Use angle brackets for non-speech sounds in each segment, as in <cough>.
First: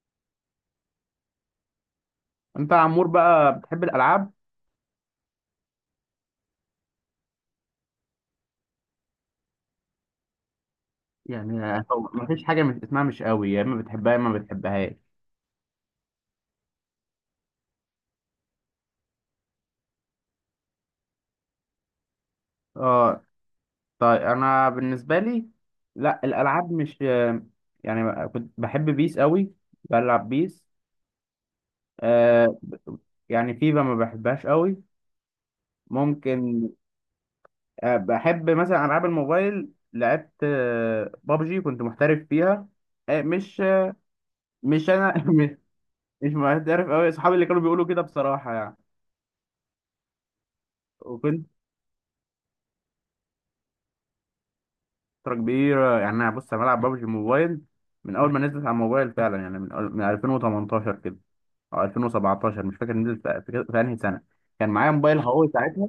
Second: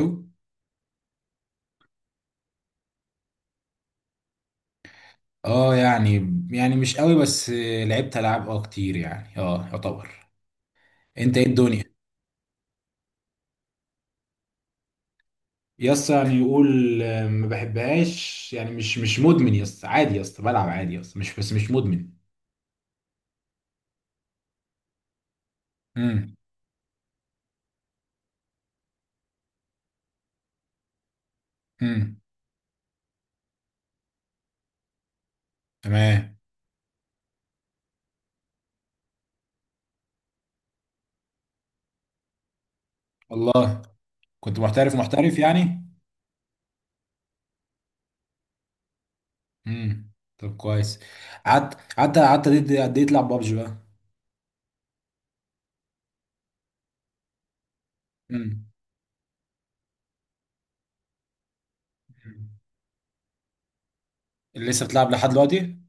أوي؟ انت يا عمور بقى بتحب الالعاب؟ اه يعني. يعني مش قوي بس. لعبت العاب كتير يعني يعتبر. انت ايه الدنيا؟ يعني هو مفيش حاجه مش اسمها مش قوي، يا اما بتحبها يا اما ما بتحبهاش. يس يعني يقول. آه، ما بحبهاش يعني مش مدمن. يس عادي. يس بلعب عادي. يس مش، بس مش مدمن. اه، طيب انا بالنسبه لي، لا امم. الالعاب مش... يعني كنت بحب بيس قوي. بلعب بيس. امم. آه ب- يعني فيفا ما بحبهاش قوي. تمام. ممكن. بحب مثلا العاب الموبايل، لعبت بابجي، كنت محترف فيها. آه مش والله كنت مش محترف انا. محترف <laughs> يعني؟ مش محترف قوي، اصحابي اللي كانوا بيقولوا كده بصراحه. امم. طب كويس. يعني قعدت قد ايه، قد إيه تلعب بابجي بقى؟ فترة كبيرة، يعني أنا بص، أنا بلعب ببجي موبايل من أول ما نزلت امم. على الموبايل فعلا، يعني من 2018 كده أو 2017، مش فاكر نزلت في أنهي سنة. كان اللي لسه معايا بتلعب موبايل لحد هواوي دلوقتي ساعتها.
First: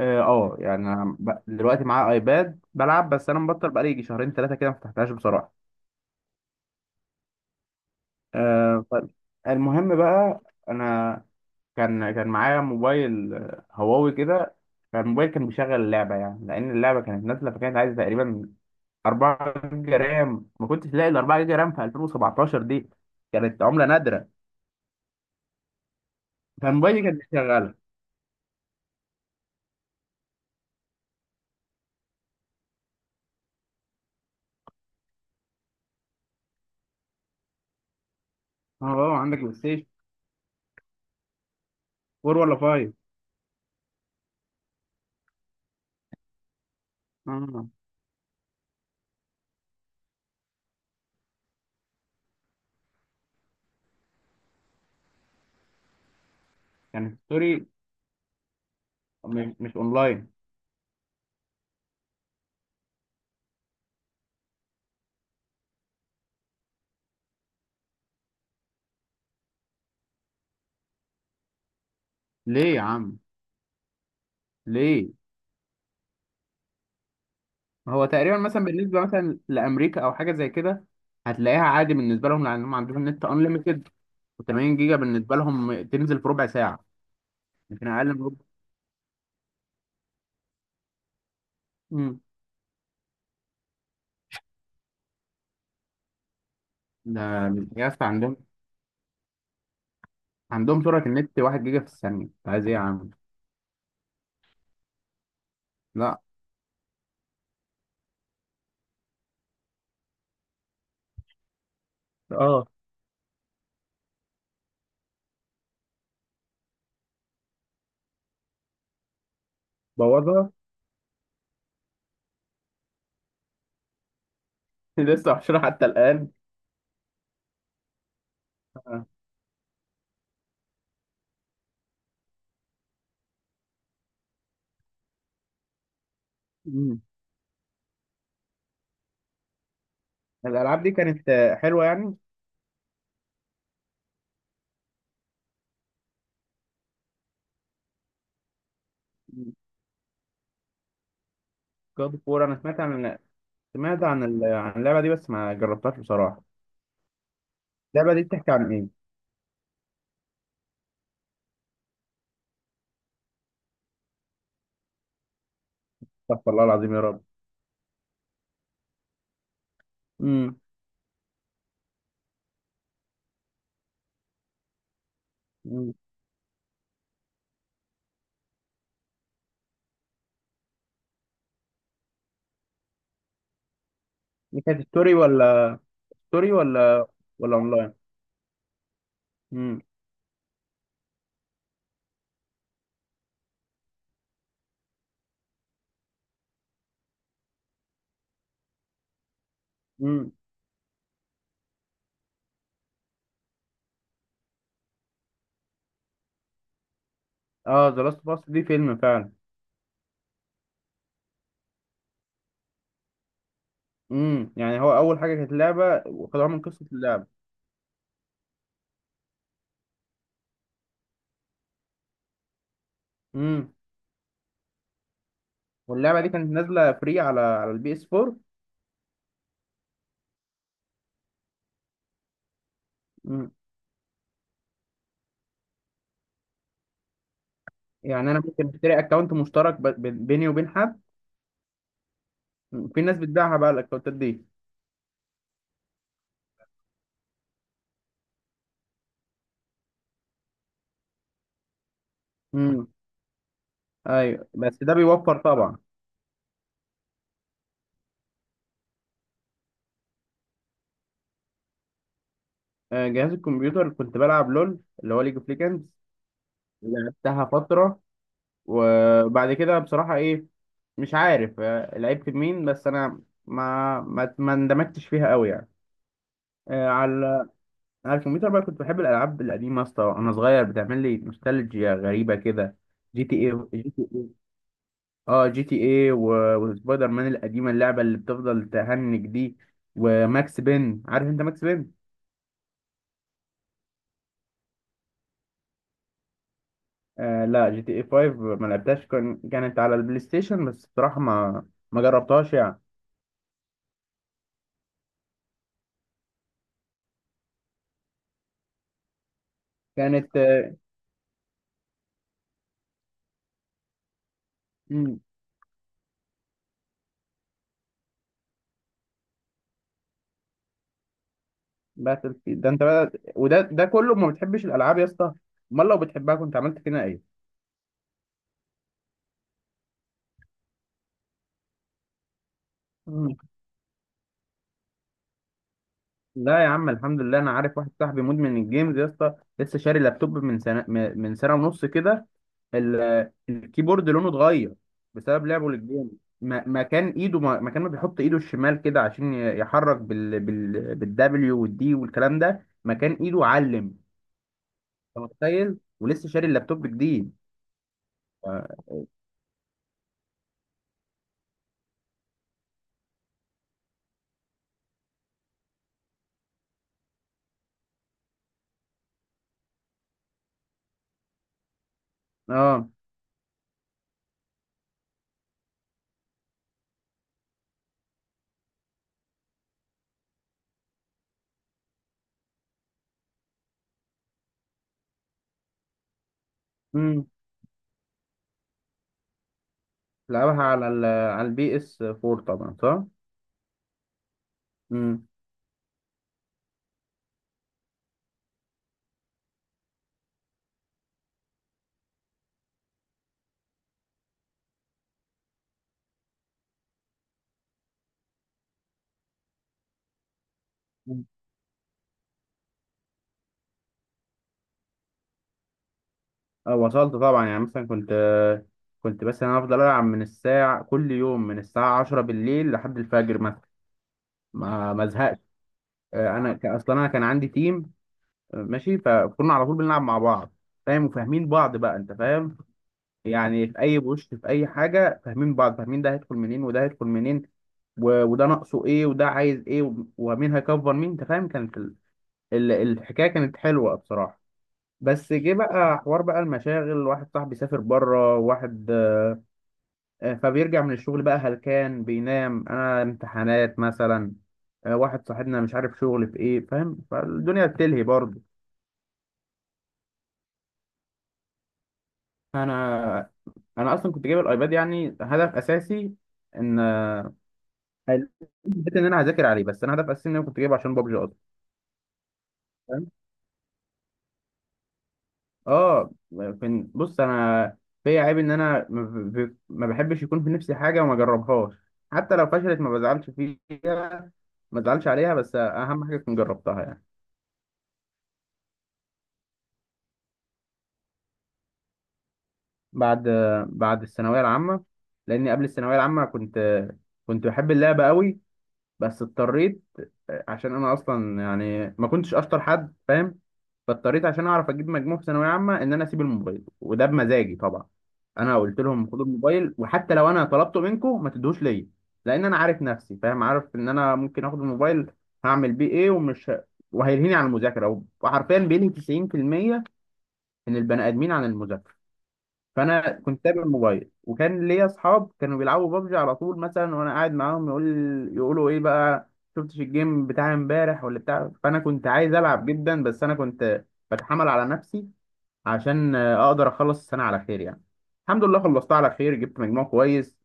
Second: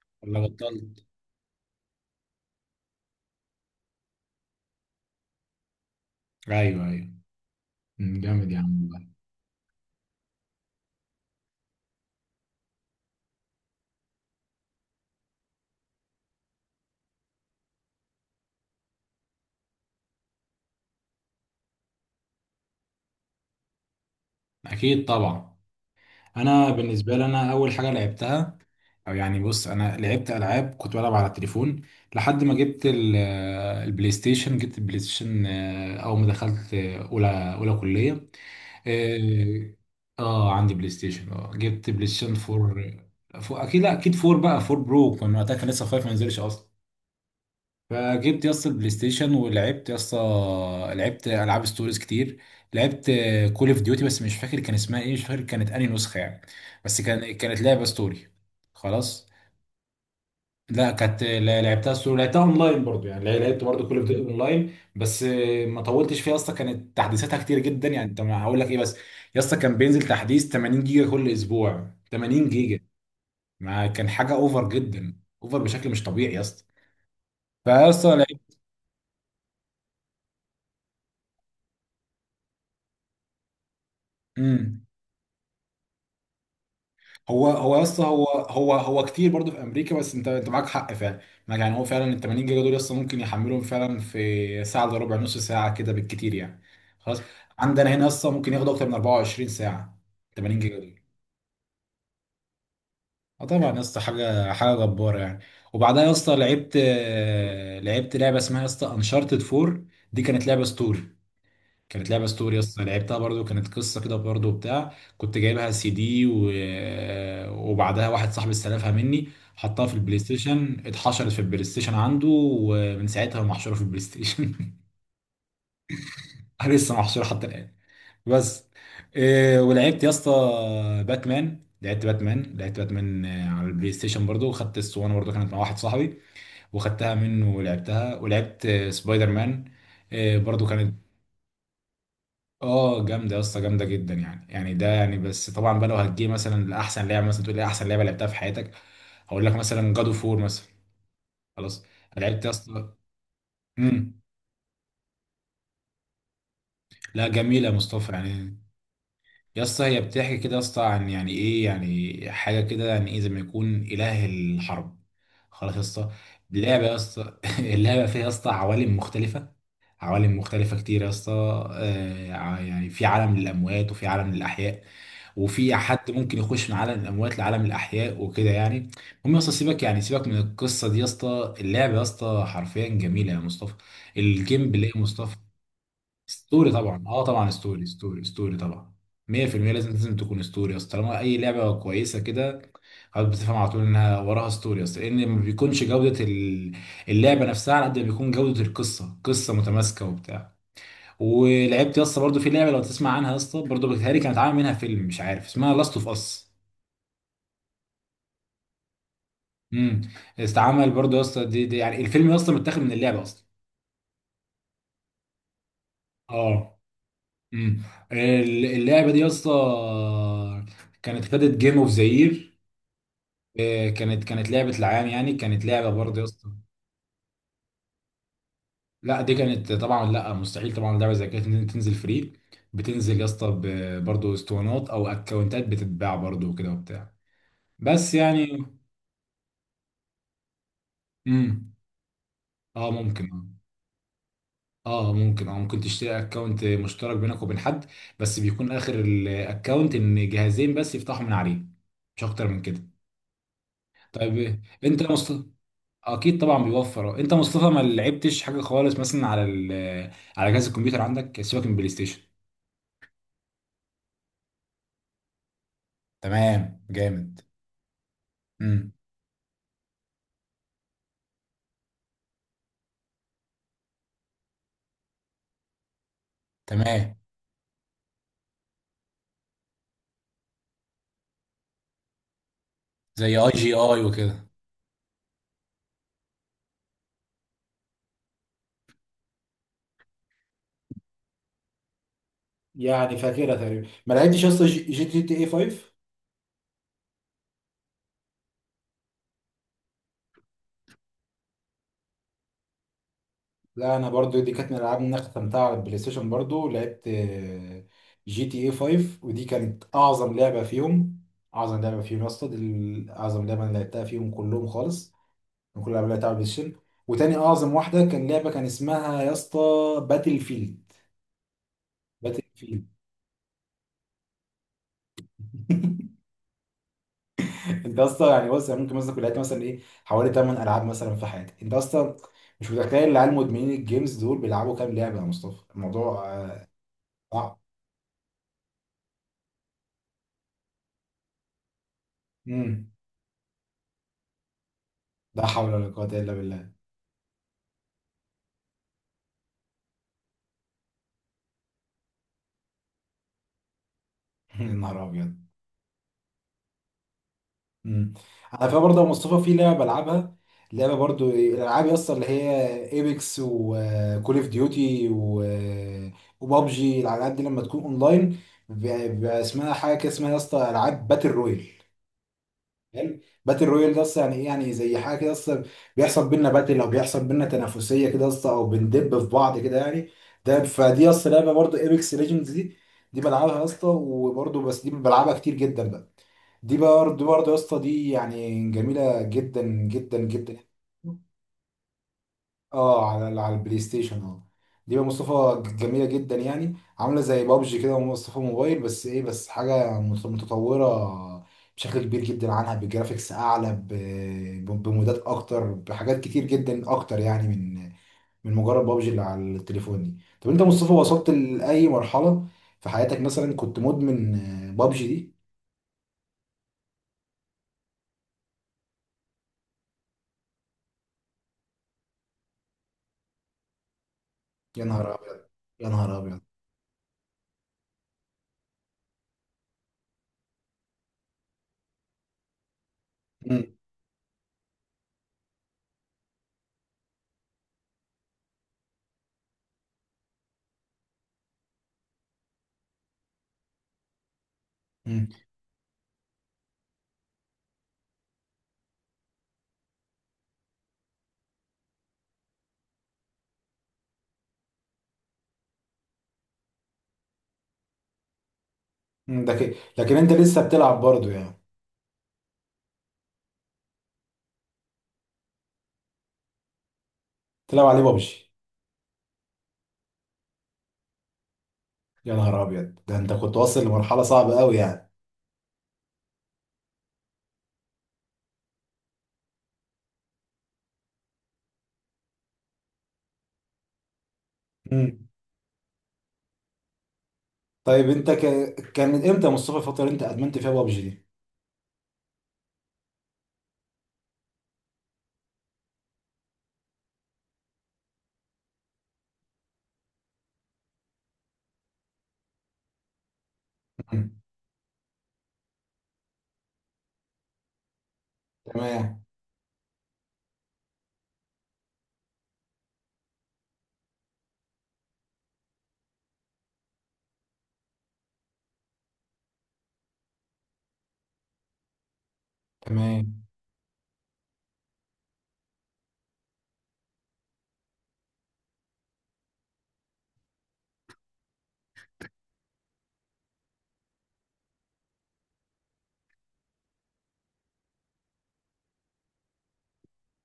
أه ولا آه، يعني بطلت؟ أنا دلوقتي معايا أيباد بلعب، بس أنا مبطل بقالي يجي شهرين ثلاثة كده ما فتحتهاش بصراحة. ايوه ايوه. أمم، جامد يا عم أه، والله. طيب، المهم بقى، أنا كان معايا موبايل هواوي كده. فالموبايل كان بيشغل اللعبة يعني، لأن اللعبة كانت نازلة فكانت عايزة تقريبا 4 جيجا رام، ما كنتش لاقي ال 4 جيجا رام في 2017 دي، كانت عمله نادره. اكيد طبعا. انا فموبايلي بالنسبه كانت لي، انا اول شغاله. حاجه لعبتها، او يعني بص انا لعبت العاب، كنت بلعب على التليفون لحد ما جبت البلاي ستيشن. جبت البلاي ستيشن آه، اول ما دخلت آه، اولى كليه. اه اه، عندك بلاي اه ستيشن؟ آه، عندي بلاي ستيشن. اه جبت بلاي ستيشن 4 4. ولا 5؟ فور اكيد، لا اكيد 4، بقى 4 برو كان وقتها، كان لسه 5 ما نزلش اصلا. اه، فجبت يا اسطى البلاي ستيشن ولعبت يا اسطى. لعبت العاب ستوريز كتير. لعبت كول اوف ديوتي بس مش فاكر كان اسمها ايه، مش فاكر كانت انهي نسخه يعني. بس كان كان، كانت ستوري، لعبه ستوري. خلاص. مش اونلاين. لا كانت لعبتها ستوري، لعبتها اونلاين برضو يعني. لعبت برضو كول اوف ديوتي اونلاين بس آه، ما طولتش فيها اصلا. كانت تحديثاتها كتير جدا يعني، انت ما هقول لك ايه بس. يا اسطى كان بينزل تحديث 80 جيجا كل اسبوع، 80 ليه جيجا. يا عم؟ ما كان حاجه اوفر ليه؟ جدا. اوفر بشكل مش طبيعي يا اسطى. فيا هو اسطى. تقريبا مثلا بالنسبه مثلا لامريكا او حاجه زي كده، هتلاقيها عادي بالنسبه لهم لانهم عندهم نت انليمتد، و80 لعبت. جيجا بالنسبه لهم تنزل في ربع ساعه، هو هو يا يمكن اسطى، اقل من هو ربع. هو هو كتير برضه في امريكا، بس انت انت معاك حق فعلا. يعني هو فعلا ال مم. 80 جيجا دول اصلا ممكن يحملهم فعلا في ساعه الا ربع، نص ساعه كده بالكتير يعني. ده خلاص. يا عندنا اسطى هنا اصلا عندهم ممكن ياخدوا اكتر من 24 ساعه، 80 جيجا عندهم دول. سرعه النت 1 جيجا في الثانيه، انت عايز ايه يا عم؟ اه طبعا يا اسطى حاجه، حاجه جباره يعني. وبعدها يا لا. اسطى لعبت آه، لعبت لعبه اسمها يا اسطى انشارتد 4. دي كانت لعبه ستوري. كانت لعبه ستوري اه، اصلا، لعبتها برضو كانت قصه كده برضو بتاع. كنت جايبها سي دي و... وبعدها واحد صاحبي استلفها مني، حطها في البلاي بوظها. ستيشن، اتحشرت في البلاي ستيشن عنده، ومن ساعتها محشوره في البلاي ستيشن. <laughs> لسه محشورة حتى الآن. <laughs> لسه محشوره حتى الان. بس آه. إيه ولعبت يا اسطى باتمان. لعبت باتمان آه، على البلاي ستيشن برضو. وخدت الاسطوانه برضو، كانت مع واحد صاحبي، مم. وخدتها منه ولعبتها. ولعبت آه، سبايدر مان آه، برضو الألعاب دي كانت. كانت حلوة يعني. اه جامده يا اسطى، جامده جدا يعني. يعني ده يعني بس طبعا بقى، لو هتجي مثلا لاحسن لعبه، مثلا تقول لي احسن لعبه لعبتها في حياتك، هقول لك مثلا جادو فور مثلا. خلاص. جاد انا فور، لعبت يا أنا سمعت اسطى. عن، سمعت امم. عن عن اللعبة دي بس ما جربتهاش بصراحة. لا جميله يا مصطفى اللعبة دي بتحكي يعني. عن إيه؟ يا اسطى هي بتحكي كده يا اسطى عن يعني ايه، يعني حاجه كده يعني ايه زي ما يكون اله الحرب. خلاص يا اسطى. استغفر الله اللعبه العظيم يا يا رب. اسطى <laughs> اللعبه فيها يا اسطى عوالم مختلفه. عوالم امم. مختلفة كتير يا اسطى. آه، يعني في عالم للأموات وفي عالم للأحياء. وفي امم. حد ممكن يخش من عالم الأموات لعالم الأحياء وكده يعني. المهم يا اسطى سيبك يعني، سيبك من القصة دي يا اسطى. اللعبة يا اسطى حرفيا جميلة يا مصطفى. دي الجيم كانت بلاي يا ستوري مصطفى. ولا، ستوري ستوري طبعا، ولا، اه طبعا ولا ستوري أونلاين؟ ستوري ستوري طبعا. 100% امم. لازم، لازم تكون ستوري يا اسطى طالما أي لعبة كويسة كده. خلاص. بتفهم على طول انها وراها ستوري، اصل لان ما بيكونش جوده اللعبه نفسها على قد ما بيكون جوده القصه، قصه متماسكه امم. وبتاع. ولعبت يا اسطى برضه في لعبه لو تسمع عنها يا اسطى برضه بتهيألي كانت عامل منها فيلم مش عارف اسمها، لاست اوف اس. اه، ذا لاست اوف اس دي فيلم فعلا. امم. استعمل برضه يا اسطى دي يعني الفيلم يا اسطى متاخد من اللعبه اصلا. امم. يعني هو أول حاجة كانت لعبة وخدوها من اه. قصة اللعبة. امم. اللعبه دي يا اسطى كانت خدت جيم اوف ذا يير. امم. كانت، كانت لعبه العام يعني، كانت لعبه برضه واللعبة يا دي اسطى. كانت نازلة فري على البي اس 4. لا دي كانت طبعا، لا مستحيل طبعا لعبه زي كده تنزل فري. بتنزل يا امم. اسطى برضه اسطوانات او اكونتات بتتباع برضه وكده وبتاع. بس يعني أنا يعني. ممكن أشتري أكونت مشترك بيني وبين حد. امم. اه في ناس ممكن آه. بتبيعها بقى الاكونتات دي. اه ممكن، اه ممكن تشتري اكونت مشترك بينك وبين حد. بس بيكون اخر الاكونت ان جهازين بس يفتحوا من عليه، مش اكتر من امم. كده. ايوه، طيب بس ده انت يا بيوفر مصطفى. طبعا. اكيد طبعا بيوفر اه. انت يا مصطفى ما لعبتش حاجه خالص مثلا على ال... على جهاز الكمبيوتر عندك سيبك من بلاي ستيشن. جهاز الكمبيوتر كنت بلعب لول، اللي هو ليج اوف ليجندز. تمام جامد. لعبتها فتره. امم. وبعد كده بصراحه ايه، مش عارف لعبت مين، بس انا ما اندمجتش فيها قوي يعني. آه، تمام. على على الكمبيوتر بقى كنت بحب الالعاب القديمه يا اسطى، وانا صغير بتعمل لي نوستالجيا غريبه كده. جي تي زي اي جي اي، اي وكده. اه جي تي ايه وسبايدر مان القديمه، اللعبه اللي بتفضل تهنج دي، وماكس بين، عارف انت ماكس بين؟ يعني فاكرها تقريبا، ما لعبتش اصلا جي تي اي 5. آه لا، جي تي ايه 5 ما لعبتهاش، كانت على البلاي ستيشن بس بصراحه ما، ما جربتهاش يعني. لا انا برضو دي كانت من الالعاب اللي انا ختمتها على البلاي ستيشن برضو، لعبت آه، جي تي اي 5، ودي كانت اعظم كانت لعبه آه، فيهم. اعظم لعبه فيهم يا اسطى دي اعظم لعبه انا لعبتها فيهم كلهم خالص. مم. من كل الالعاب اللي لعبتها على البلاي ستيشن. وتاني اعظم واحده كان لعبه كان اسمها يا اسطى باتل فيلد. باتل باتل فيلد ده انت فيلد. بقى، وده كله ما بتحبش الالعاب يا اسطى؟ امال لو <laughs> بتحبها كنت عملت فينا ايه؟ انت اصلا يعني بص، يعني ممكن مثلا كنت لعبت مثلا ايه حوالي 8 العاب مثلا في حياتي. انت اصلا مش متخيل العيال مم. مدمنين الجيمز دول بيلعبوا كام لعبه يا مصطفى، الموضوع لا آه، يا عم الحمد لله، انا صعب. عارف واحد صاحبي مدمن الجيمز يا اسطى، لسه شاري لابتوب من سنه، من سنه ونص كده. امم. الكيبورد لونه اتغير لا بسبب لعبه حول ولا قوه للجيم. الا بالله. مكان ايده، مكان ما بيحط ايده الشمال كده عشان يحرك بالدبليو والدي والكلام ده، مكان ايده علم. يا <laughs> نهار انت ابيض. متخيل؟ ولسه شاري اللابتوب جديد. مم. على اه. فكره برضه يا مصطفى في لعبه بلعبها. لعبه برضه الالعاب يا اسطى اللي هي ايبكس وكول اوف ديوتي وبابجي، الالعاب دي لما تكون اونلاين بيبقى اسمها حاجه كده، اسمها يا اسطى العاب باتل رويال. آه. حلو. باتل رويال ده اصلا يعني ايه، يعني زي حاجه كده اصلا بيحصل بينا باتل او بيحصل بينا تنافسيه كده اصلا او بندب في بعض كده يعني. ده فدي اصلا لعبه برضو ايبكس ليجندز دي. دي بلعبها يا اسطى وبرضو بس دي بلعبها كتير جدا بقى. دي برضو امم. برضو يا اسطى دي يعني جميله جدا جدا جدا. لعبها على على البي اس 4 طبعا، صح؟ اه على على البلاي ستيشن اه. دي بقى امم. مصطفى جميله جدا يعني. عامله زي بابجي كده ومصطفى موبايل بس ايه، بس حاجه متطوره بشكل كبير جدا عنها، بجرافيكس اعلى بمودات اكتر، بحاجات كتير جدا اكتر يعني من مجرد بابجي اللي على التليفون دي. طب انت يا مصطفى وصلت لاي مرحله في حياتك مثلا، كنت مدمن آه، بابجي دي؟ آه، وصلت طبعا يعني، مثلا كنت بس انا افضل العب من الساعه، كل يوم من الساعه 10 بالليل لحد الفجر مثلا، يا ما نهار ازهقش. ابيض. يا نهار آه، ابيض. انا اصلا انا كان عندي تيم ماشي، فكنا على طول بنلعب مع بعض، فاهم، وفاهمين بعض بقى، انت فاهم مم. يعني في اي بوش في اي حاجه، فاهمين بعض، فاهمين ده هيدخل منين وده هيدخل منين وده ناقصه ايه وده عايز ايه ومين هيكفر مين، انت فاهم كانت الحكايه كانت حلوه بصراحه. مم. بس جه بقى حوار بقى المشاغل، واحد صاحبي سافر بره، واحد فبيرجع من الشغل بقى هلكان بينام، انا امتحانات مثلا، واحد صاحبنا مش عارف شغل في ايه فاهم، فالدنيا بتلهي برضه. مم. ده كده لكن انت لسه بتلعب برضه يعني. انا انا اصلا كنت جايب الايباد يعني هدف اساسي ان، تلعب عليه حلو، بابجي. حته ان انا هذاكر عليه، بس انا هدف اساسي ان انا كنت جايبه عشان بابجي اصلا، يا نهار ابيض، فاهم. ده انت كنت واصل لمرحله صعبه قوي يعني. اه. بص انا، فيا عيب ان انا ما ما بحبش يكون في نفسي حاجه وما اجربهاش، حتى لو فشلت ما بزعلش فيها، ما بزعلش مم. عليها، بس اهم حاجه كنت جربتها يعني. طيب انت ك... كان امتى يا مصطفى الفتره اللي انت ادمنت فيها بابجي دي؟ بعد بعد الثانويه العامه، لاني قبل الثانويه العامه كنت بحب اللعبه قوي، بس اضطريت، عشان انا اصلا يعني ما كنتش اشطر حد فاهم، فاضطريت مم. عشان اعرف اجيب مجموع في ثانويه عامه ان انا اسيب الموبايل، وده بمزاجي طبعا. انا قلت لهم تمام. خدوا الموبايل، وحتى لو انا طلبته منكم ما تدوش ليا، لان انا عارف نفسي فاهم، عارف ان انا ممكن اخد الموبايل، هعمل بيه ايه، وهيلهيني عن المذاكره، وحرفيا بينهي 90% من البني ادمين عن المذاكره. فانا كنت تمام. سايب الموبايل، وكان ليا اصحاب كانوا بيلعبوا بابجي على طول مثلا، وانا قاعد معاهم، يقولوا ايه بقى، شفتش الجيم بتاع امبارح ولا بتاع، فانا كنت عايز العب جدا، بس انا كنت بتحمل على نفسي عشان اقدر اخلص السنه على خير يعني. الحمد لله خلصتها على خير، جبت مجموع كويس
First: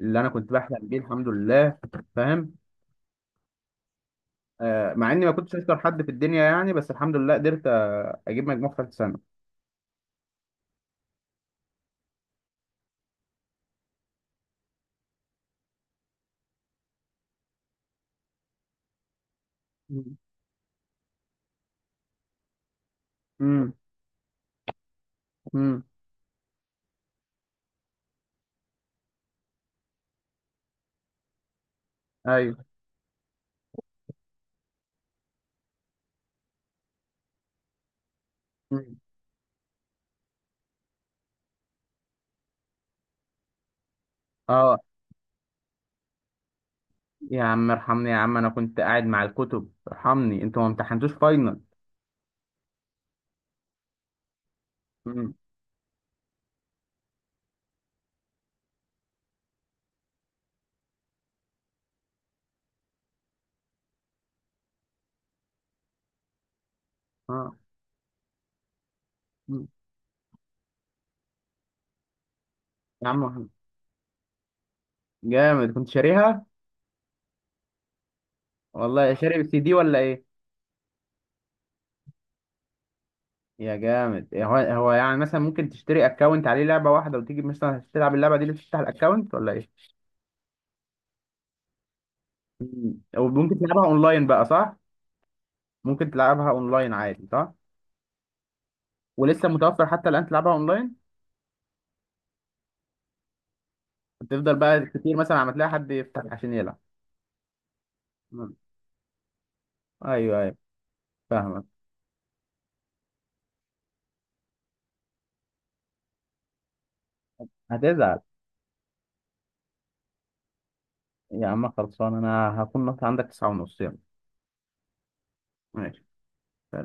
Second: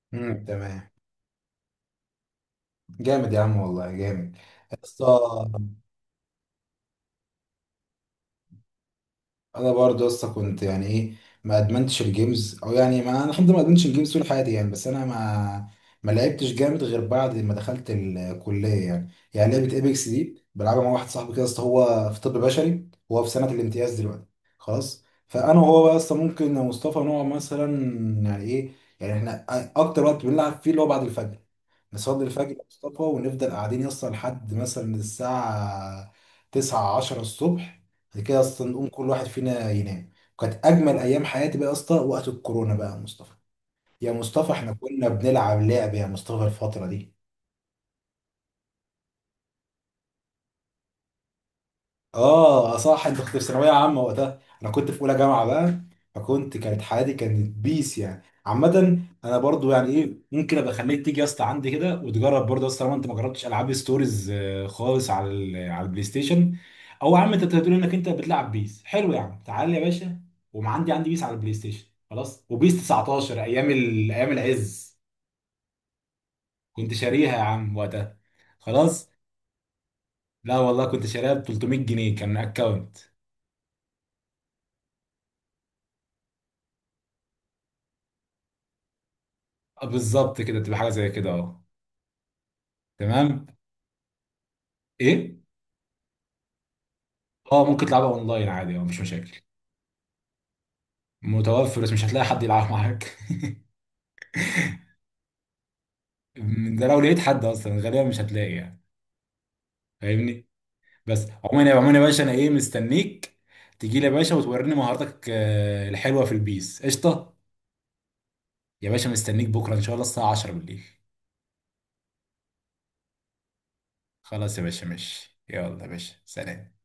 اللي انا مم. كنت بحلم تمام. بيه، الحمد لله، فاهم. جامد يا عم والله جامد. يا اسطى مع اني ما كنتش اشطر حد في الدنيا يعني، بس الحمد لله قدرت اجيب مجموع في ثالث سنه. انا برضه لسه كنت يعني ايه، ما ادمنتش الجيمز، او يعني ما انا الحمد لله ما ادمنتش الجيمز طول حياتي يعني. بس انا ما لعبتش جامد غير بعد ما دخلت الكليه يعني. يعني لعبه ايبكس دي بلعبها مع واحد صاحبي كده. اصل هو في طب بشري، هو في سنه امم. الامتياز دلوقتي. خلاص. فانا امم. وهو بقى اصلا ممكن يا مصطفى نقعد مثلا يعني ايه، يعني احنا اكتر وقت بنلعب فيه اللي هو بعد الفجر. نصلي الفجر ايوه. يا مصطفى ونفضل قاعدين يسطا لحد مثلا الساعة تسعة عشرة الصبح. بعد كده اصلا نقوم مم. كل واحد فينا ينام. وكانت أجمل أيام حياتي بقى يا اسطى وقت الكورونا بقى يا مصطفى. يا مصطفى احنا اه، كنا بنلعب لعب يا مصطفى الفترة دي. يا عم ارحمني يا عم، انا كنت قاعد مع الكتب، ارحمني، انتوا ما امتحنتوش فاينل. اه صح انت كنت في ثانويه عامه وقتها، انا كنت في اولى مم. جامعه بقى. فكنت، كانت حياتي كانت بيس يعني عامه. انا برضو يعني ايه، ممكن ابقى اخليك تيجي يا اسطى عندي كده وتجرب برضه يا اسطى لو انت ما جربتش العاب ستوريز آه، خالص على على البلاي ستيشن. او يا عم انت اه. بتقول انك انت بتلعب بيس حلو يا عم، مم. تعالى يا باشا. وما عندي عندي بيس على البلاي ستيشن خلاص، وبيس يا 19 عم ايام ال... ايام العز. جامد كنت شاريها. كنت شاريها يا عم وقتها. خلاص. والله شاري سي دي ولا ايه؟ لا والله كنت شاريها ب 300 جنيه. كان اكونت. يا جامد إيه، هو يعني مثلا ممكن تشتري اكونت عليه لعبه واحده وتيجي مثلا تلعب اللعبه دي اللي تفتح الاكونت ولا ايه؟ آه، بالظبط كده، تبقى حاجه زي كده اه. مم. تمام. وممكن تلعبها اونلاين بقى صح؟ ايه. ممكن تلعبها اونلاين عادي صح؟ اه ممكن تلعبها اونلاين عادي، اه مفيش مشاكل. ولسه متوفر حتى الان تلعبها اونلاين؟ متوفر بس مش هتلاقي حد يلعب معاك. تفضل بقى كتير مثلا عم تلاقي حد يفتح عشان يلعب؟ <laughs> ده لو لقيت حد اصلا غالبا مش هتلاقي مم. يعني. ايوه فاهمني. ايوه. بس فاهمك. عموما، يا عموما يا باشا انا ايه، مستنيك تجي لي يا باشا وتوريني مهاراتك آه، الحلوه في البيس قشطه. هتزعل. يا باشا مستنيك بكره ان شاء الله الساعه 10 بالليل. يا عم خلصان، انا هكون نط عندك 9:30، يلا. خلاص يا باشا، ماشي، يلا يا ماشي باشا، سلام.